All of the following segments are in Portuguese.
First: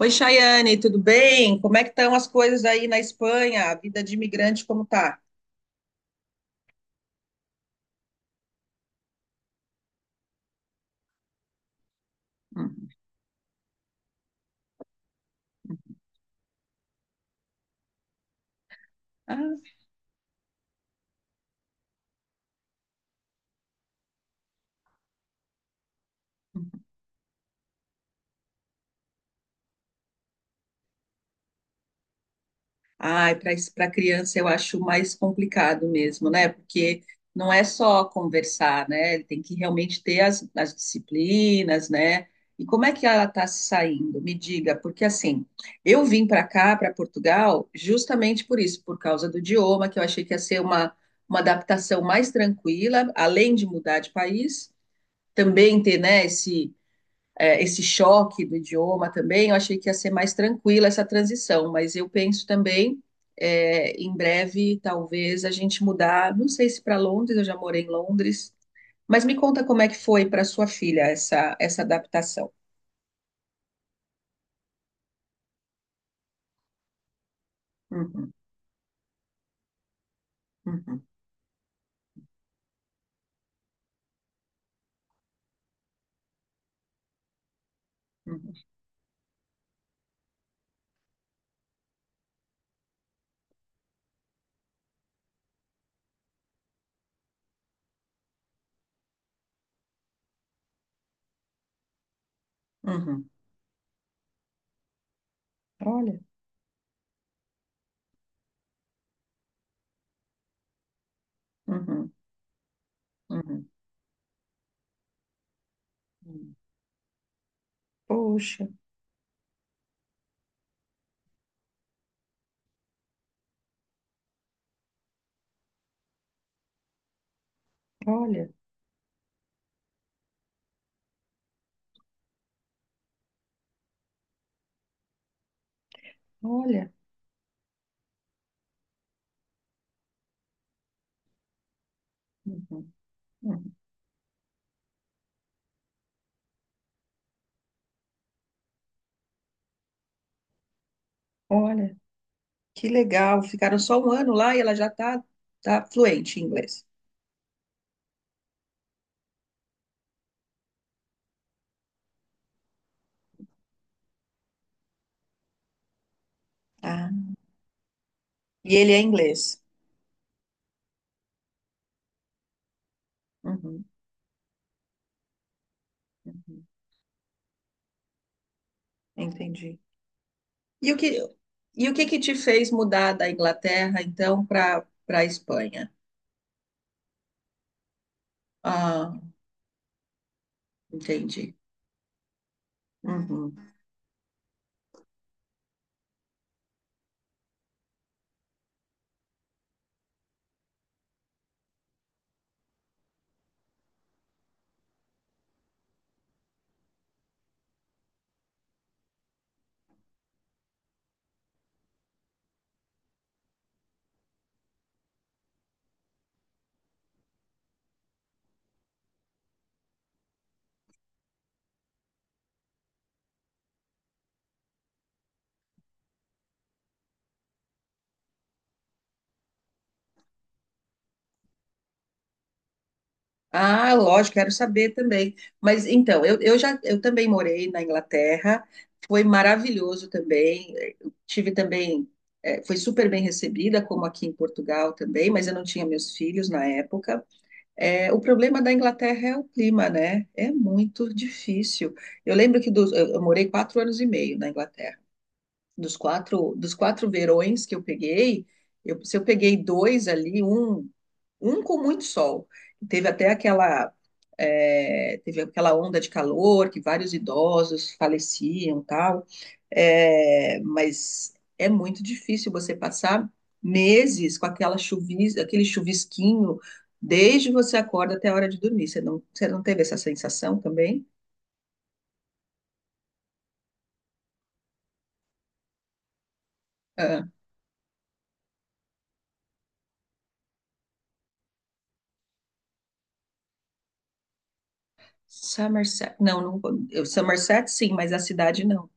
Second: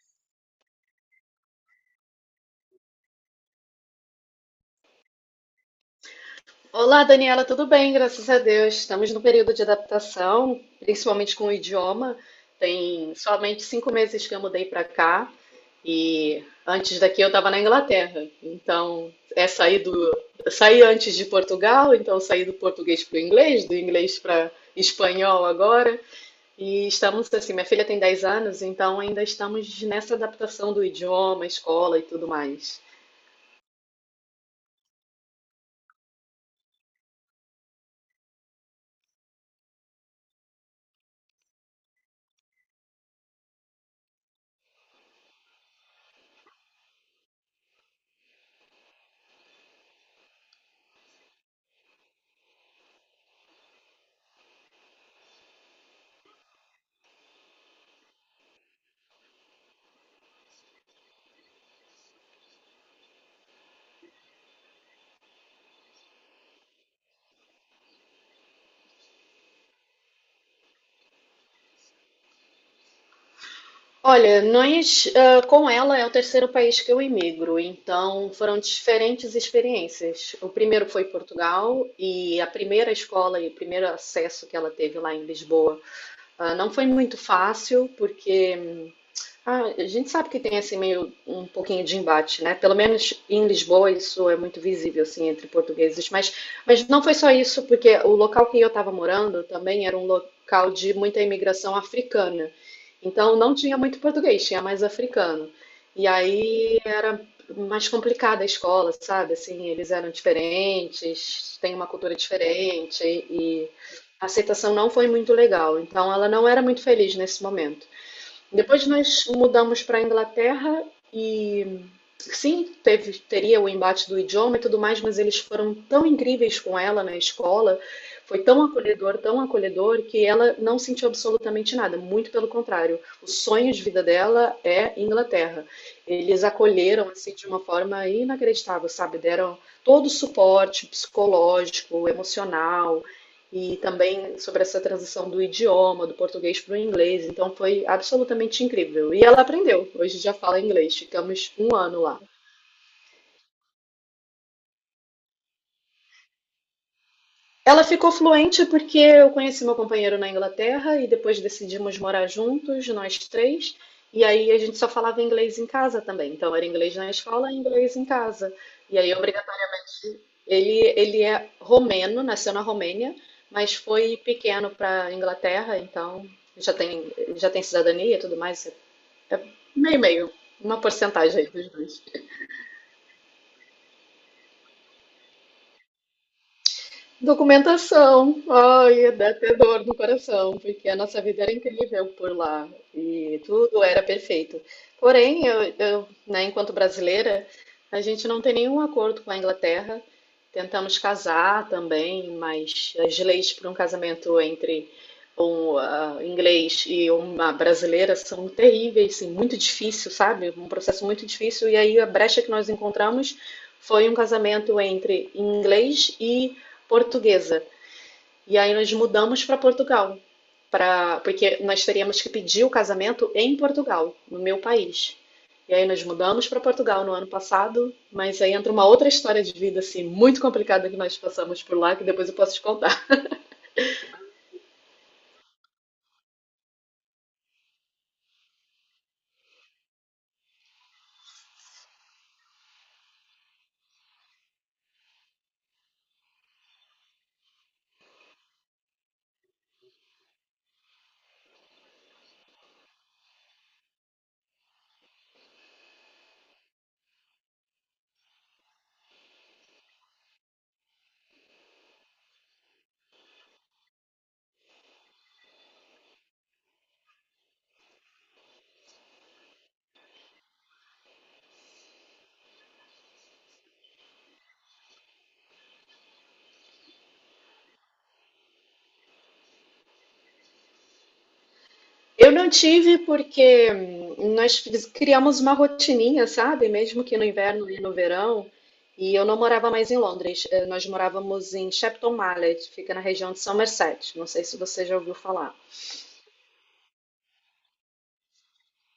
Oi, Chayane, tudo bem? Como é que estão as coisas aí na Espanha? A vida de imigrante, como tá? Olá, Daniela, tudo bem? Graças a Deus. Estamos no período de adaptação, principalmente com o idioma. Uhum. Tem somente 5 meses que eu mudei para cá e antes daqui eu estava na Inglaterra. Então, Ah, é sair do... saí antes de Portugal, então saí do português para o inglês, do inglês para espanhol agora. E estamos assim, minha filha tem 10 anos, então ainda estamos nessa adaptação do idioma, escola e tudo mais. ai, para criança eu acho mais complicado mesmo, né? Porque não é só conversar, né? Ele tem que realmente ter as disciplinas, né? E como é que ela está se saindo? Me diga, porque assim, eu vim para cá, para Portugal, justamente por isso, por causa do idioma, que eu achei que ia ser uma adaptação mais tranquila, além de mudar de país, também ter, né, esse choque do idioma também, eu achei que ia ser mais tranquila essa transição, mas eu penso também, em breve, talvez, a gente mudar, não sei se para Londres, eu já morei em Londres, mas me conta como é que foi para sua filha essa, essa adaptação. Olha, nós, com ela é o terceiro país que eu emigro, então Uhum, foram diferentes experiências. O primeiro uhum, foi Portugal e a primeira escola e o primeiro acesso que ela teve lá em Lisboa não foi muito fácil, uhum, porque a gente sabe que tem assim meio um pouquinho de embate, né? Pelo menos em Lisboa isso é muito visível assim entre portugueses, mas não foi só isso, porque o local que eu estava morando também era um local de muita imigração africana. uhum. Então não tinha muito português, tinha mais africano. E Olha, aí era mais complicada a escola, sabe? Assim, eles eram diferentes, têm uma uhum, cultura diferente uhum, e a aceitação não foi muito legal. Então ela não uhum. era muito feliz nesse momento. Poxa, Depois nós mudamos para a Inglaterra e sim, teve, teria o embate do idioma e tudo mais, mas eles foram tão incríveis com ela na escola, foi olha, tão acolhedor, que ela não sentiu absolutamente nada, muito pelo contrário. O sonho de vida dela é Inglaterra. Eles olha, acolheram assim de uma forma inacreditável, sabe? Deram todo o suporte psicológico, uhum, emocional, uhum. e também sobre essa transição do idioma, do português para o inglês. Então foi absolutamente incrível. E ela aprendeu, hoje já fala inglês, ficamos um Olha, ano lá. que legal. Ficaram só um ano lá e ela já está tá fluente em inglês. Ela ficou fluente porque eu conheci meu companheiro na Inglaterra e depois decidimos morar juntos, nós três. E aí a gente só falava inglês em casa também. Então era inglês na Ah, escola e inglês em casa. e ele E é aí, inglês. obrigatoriamente, ele é romeno, nasceu na Romênia, mas Uhum, foi pequeno para a Inglaterra, então uhum. já tem cidadania e tudo mais. É. Entendi. Meio, meio. Uma E o que, porcentagem aí dos e o dois. que que te fez mudar da Inglaterra, então, para a Espanha? Documentação. Ai, Ah, dá até dor no coração, porque a nossa vida era entendi. incrível por lá e Uhum. tudo era perfeito. Porém, né, enquanto brasileira, a gente não tem nenhum acordo com a Inglaterra. Tentamos casar também, mas as leis para um casamento entre um inglês e uma brasileira são terríveis, assim, muito difícil, sabe? Um processo muito difícil. E aí a brecha que nós encontramos foi um casamento entre inglês e portuguesa. E aí nós mudamos para Portugal, porque nós teríamos que pedir o casamento em Portugal, no meu país. E aí nós mudamos para Portugal no ano passado, mas aí entra uma outra história de vida assim muito complicada que nós passamos por lá, que depois eu posso te contar. Ah, lógico, quero saber também. Mas então, eu também morei na Inglaterra, foi maravilhoso também. Eu tive também, foi super bem recebida, como aqui em Portugal também, mas eu não tinha meus filhos na época. É, o problema da Inglaterra é o clima, né? É muito difícil. Eu lembro que eu morei 4 anos e meio na Inglaterra, dos quatro verões que eu peguei, se eu peguei dois ali, um com muito sol. Teve até aquela, teve aquela onda de calor que vários idosos faleciam, tal. É, mas é muito difícil você passar meses com aquele chuvisquinho desde você acorda até a hora de dormir. Você não teve essa sensação também? Eu não tive porque nós criamos uma rotininha, sabe? Mesmo que Ah, no inverno e no verão, e eu não morava mais em Londres. Nós morávamos em Shepton Mallet, fica na região de Somerset. Não sei se você já ouviu falar. Somerset, não, não, Somerset sim, mas a cidade não.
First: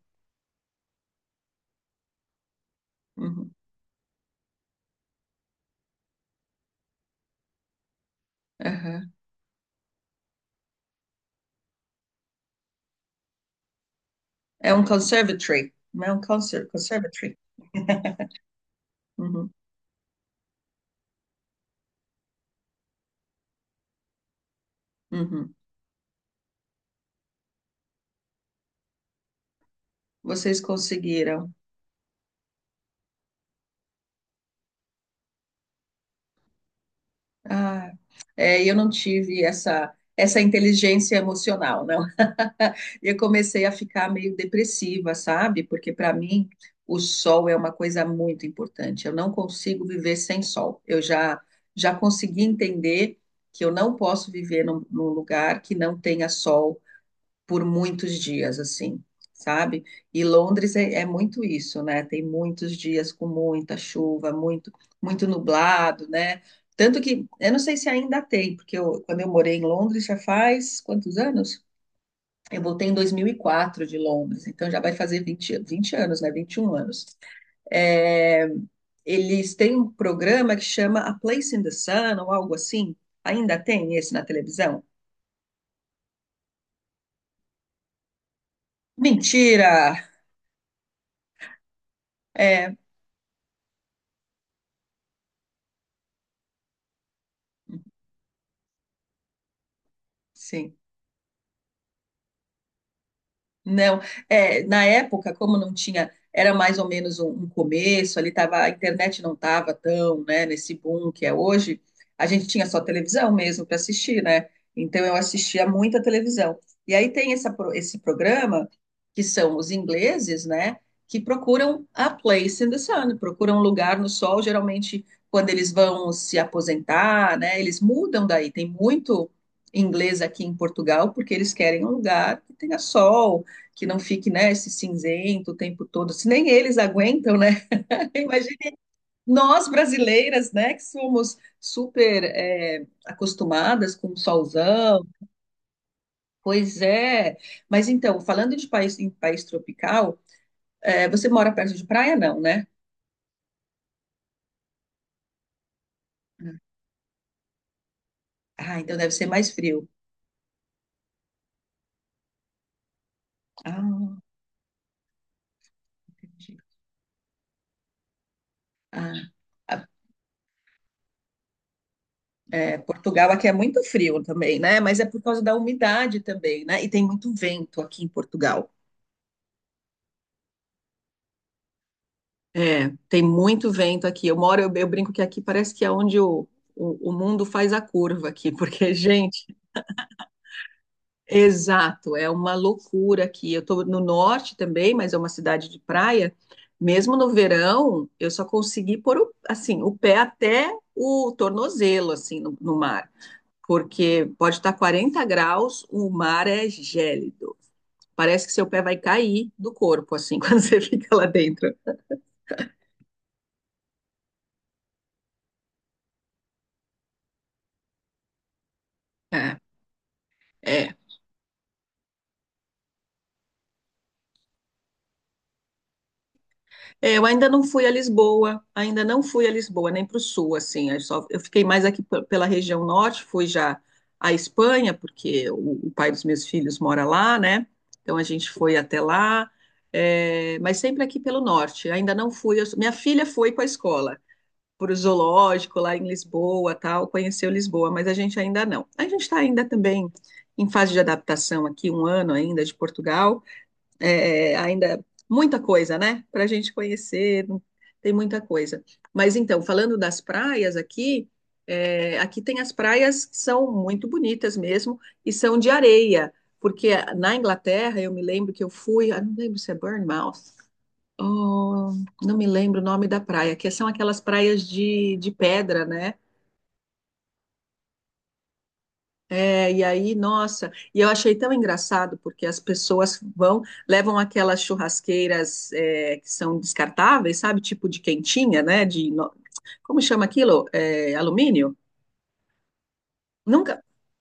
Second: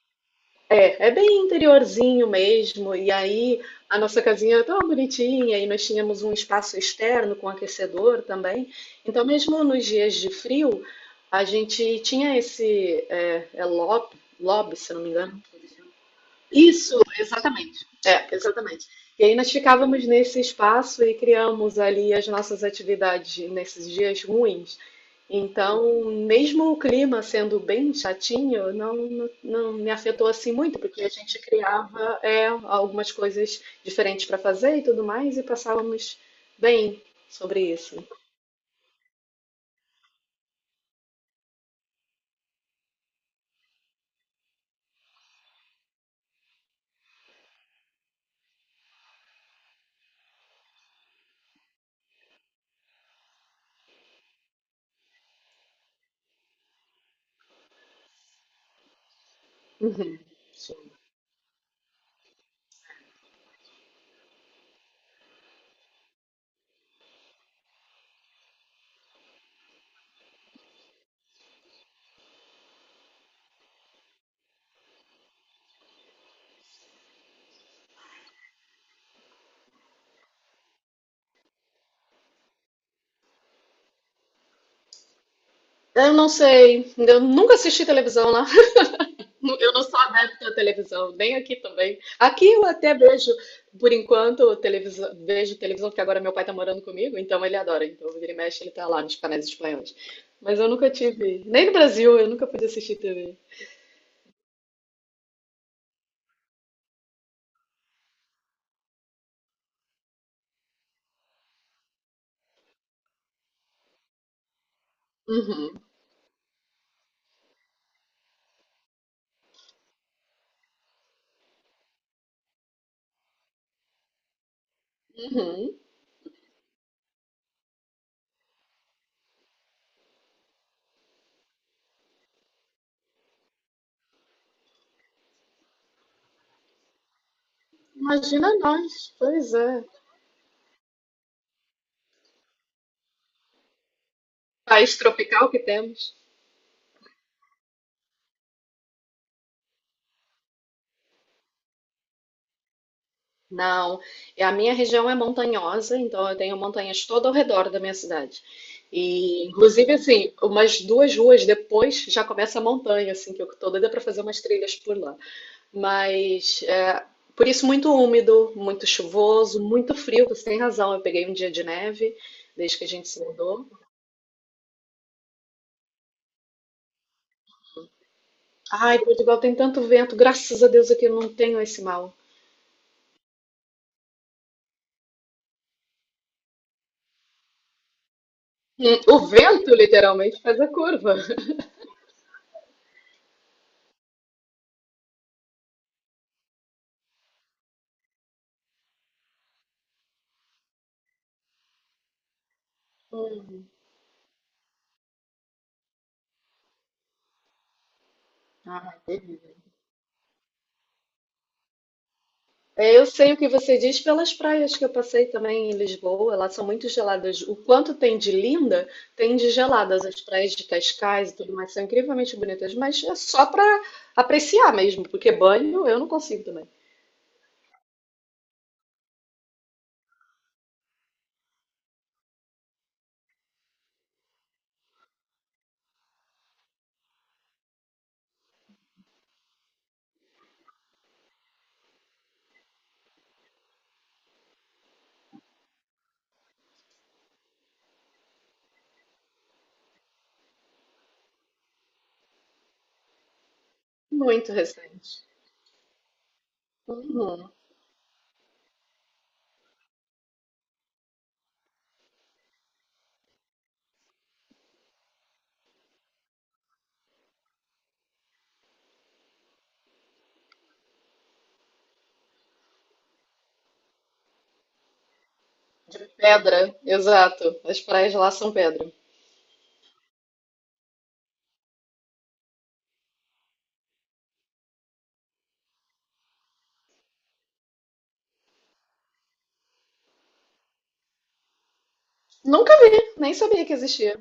É, é bem interiorzinho mesmo. E Uhum, aí a nossa casinha é tão bonitinha e nós tínhamos um espaço externo com aquecedor também. aham. Então, mesmo nos dias de frio, a gente tinha esse é, é lobby, É lobby, um se não me engano, conservatory, não é um conser isso, conservatory. exatamente. É, exatamente. E aí Uhum, nós ficávamos nesse espaço e criamos ali as nossas atividades nesses dias ruins. uhum. Então, mesmo o clima sendo bem chatinho, não me afetou assim Vocês muito, porque a gente conseguiram. criava algumas coisas diferentes para fazer e tudo mais, e passávamos bem sobre Ah, isso. é, eu não tive essa inteligência emocional, não. Eu comecei a ficar meio depressiva, sabe? Porque para mim o sol é uma coisa muito importante. Eu não consigo viver sem sol. Eu já consegui entender que eu não posso viver num, num lugar que não tenha sol por muitos dias, assim, sabe? Uhum. E Londres é muito isso, né? Tem muitos dias com muita chuva, muito, muito nublado, né? Tanto que eu não sei se ainda tem, porque quando eu morei em Londres já faz quantos anos? Eu voltei em 2004 de Londres, então já vai fazer vinte anos, né? 21 anos. É, eles têm um programa que chama A Place in the Sun ou algo assim. Ainda tem esse na televisão? Eu não sei, eu nunca assisti televisão, né? Mentira! Eu não sou adepta à televisão, nem aqui também. Aqui eu É, até vejo, por enquanto, televisão, vejo televisão, porque agora meu pai tá morando comigo, então ele adora. Então, vira e mexe, ele tá lá nos canais espanhóis. Mas eu sim. nunca tive, nem no Brasil, eu nunca pude assistir TV. Não, é, na época, como não tinha, era mais ou menos um começo, ali tava, a internet não estava tão, né, nesse boom que é hoje, a gente tinha só televisão mesmo para assistir, né? Então eu assistia Uhum, muita televisão. E aí tem essa, esse programa, que são os ingleses, né, que procuram a place in the sun, procuram um lugar no sol, geralmente quando uhum. eles vão se aposentar, né, eles mudam daí, tem muito inglês aqui em Portugal, porque eles querem um lugar que tenha sol, que não fique, né, esse cinzento o tempo todo, se nem eles aguentam, né? Imagina Imagina nós, pois nós é. brasileiras, né, que somos super é, acostumadas com o País solzão. tropical que temos. Pois é. Mas então, falando de país em país tropical, é, você mora perto de praia, não, né? Não, e a minha região é montanhosa, então eu tenho montanhas todo ao redor da minha cidade. Ah, então deve ser E, mais frio. inclusive, assim, umas duas ruas depois já começa a montanha, assim, que eu tô doida para fazer Ah, umas trilhas por lá. entendi. Mas, por isso, muito úmido, muito Ah, chuvoso, a- muito frio, você tem razão. Eu peguei um dia de neve é, desde que a gente se Portugal aqui é mudou. muito frio também, né? Mas é por causa da umidade também, né? E tem muito vento aqui em Portugal. Ai, Portugal tem tanto vento, graças a Deus aqui eu não tenho esse mal. É, tem muito vento aqui. Eu moro, eu brinco que aqui parece que é onde o mundo faz a curva aqui, porque, Hum. O gente, vento, literalmente, faz a curva. exato, é uma loucura aqui. Eu estou no norte também, mas é uma cidade de praia. Mesmo no verão, eu só consegui pôr o, assim, o pé até o tornozelo, assim, no, no mar. Porque pode estar 40 graus, o mar é gélido. Parece que seu pé Ah, vai cair do corpo, assim, quando você fica lá dentro. é, eu sei o que você diz pelas praias que eu passei também em Lisboa, elas são muito geladas. O quanto tem de linda, tem de É. geladas. As praias de É. Cascais e tudo mais são incrivelmente bonitas, mas é só para apreciar mesmo, porque banho eu não consigo também. É, eu ainda não fui a Lisboa, ainda não fui a Lisboa, nem para o sul, assim. Eu, só, eu fiquei mais aqui pela região norte, fui já à Espanha, porque o pai dos meus filhos mora lá, né? Então a gente foi até lá, é, mas sempre aqui pelo norte. Ainda não fui. Eu, minha filha foi com a escola, para o zoológico lá em Lisboa, tal, conheceu Lisboa, mas a gente ainda não. A gente está ainda também em fase de adaptação aqui, um ano ainda de Portugal, Muito ainda recente. muita coisa, né? Para a gente conhecer, Uhum. tem muita coisa. Mas então, falando das praias aqui, é, aqui tem as praias que são muito bonitas mesmo e são de areia. Porque na Inglaterra, eu me lembro que eu fui, ah, não lembro se é Bournemouth, oh, não me lembro o nome da praia, que são aquelas praias de pedra, né? Pedra, exato. As praias lá são pedra. É, e aí, nossa, e eu achei tão engraçado porque as pessoas vão, levam aquelas churrasqueiras é, que são descartáveis, sabe? Tipo de quentinha, né? De, como chama aquilo? É, alumínio? Nunca vi, nem sabia que Nunca. existia.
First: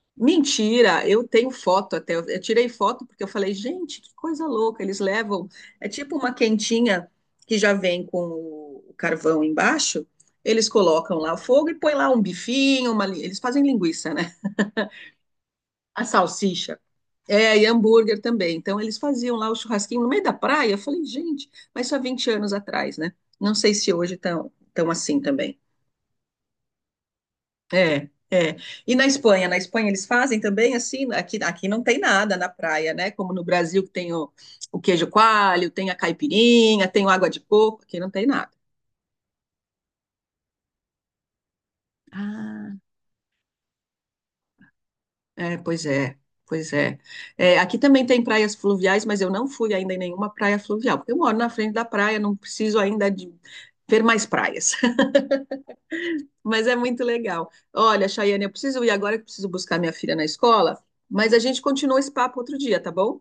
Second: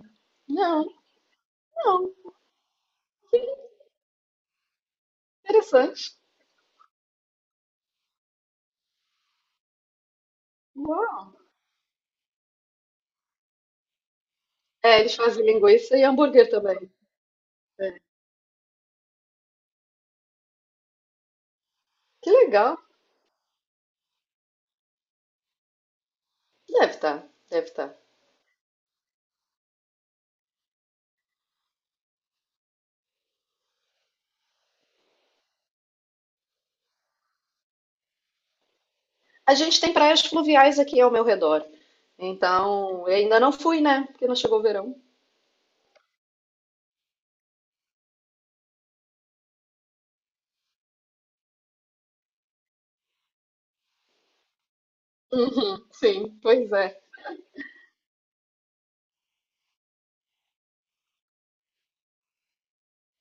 Não, Mentira, eu tenho foto não. até. Eu tirei foto porque eu falei, gente, que coisa louca. Eles levam. É tipo Interessante. uma quentinha que já vem com o carvão embaixo. Eles colocam Uau. lá o fogo e põe lá um bifinho, eles fazem linguiça, né? É, eles fazem linguiça A e hambúrguer também. salsicha. É, e É. hambúrguer também. Então, eles faziam lá o churrasquinho no meio da praia. Eu falei, gente, mas só vinte Que anos legal. atrás, né? Não sei se hoje estão tão assim também. Deve estar, deve estar. É, é. E na Espanha? Na Espanha eles fazem também assim? Aqui, aqui não tem nada na praia, né? Como no Brasil que tem o queijo coalho, tem a caipirinha, tem o água de coco. Aqui não tem nada. A gente tem praias fluviais aqui ao meu redor. Ah. Então, eu ainda não fui, né? Porque não chegou o verão. É, pois é, pois é. É, aqui também tem praias fluviais, mas eu não fui ainda em nenhuma praia fluvial, porque eu moro na frente da praia, não preciso ainda de ver mais praias. Uhum, sim, Mas pois é é. muito legal. Olha, Chayane, eu preciso ir agora que eu preciso buscar minha filha na escola, mas a gente continua esse papo outro dia, tá bom?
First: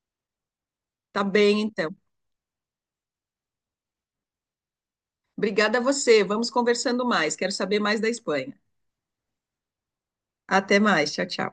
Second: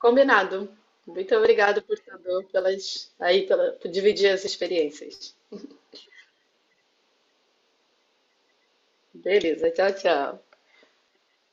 Combinado. Tá Muito bem, obrigado, então. portador, pelas aí pela, por dividir as experiências. Obrigada a você. Vamos conversando mais. Quero saber mais da Espanha. Beleza, tchau, tchau. Até mais. Tchau, tchau.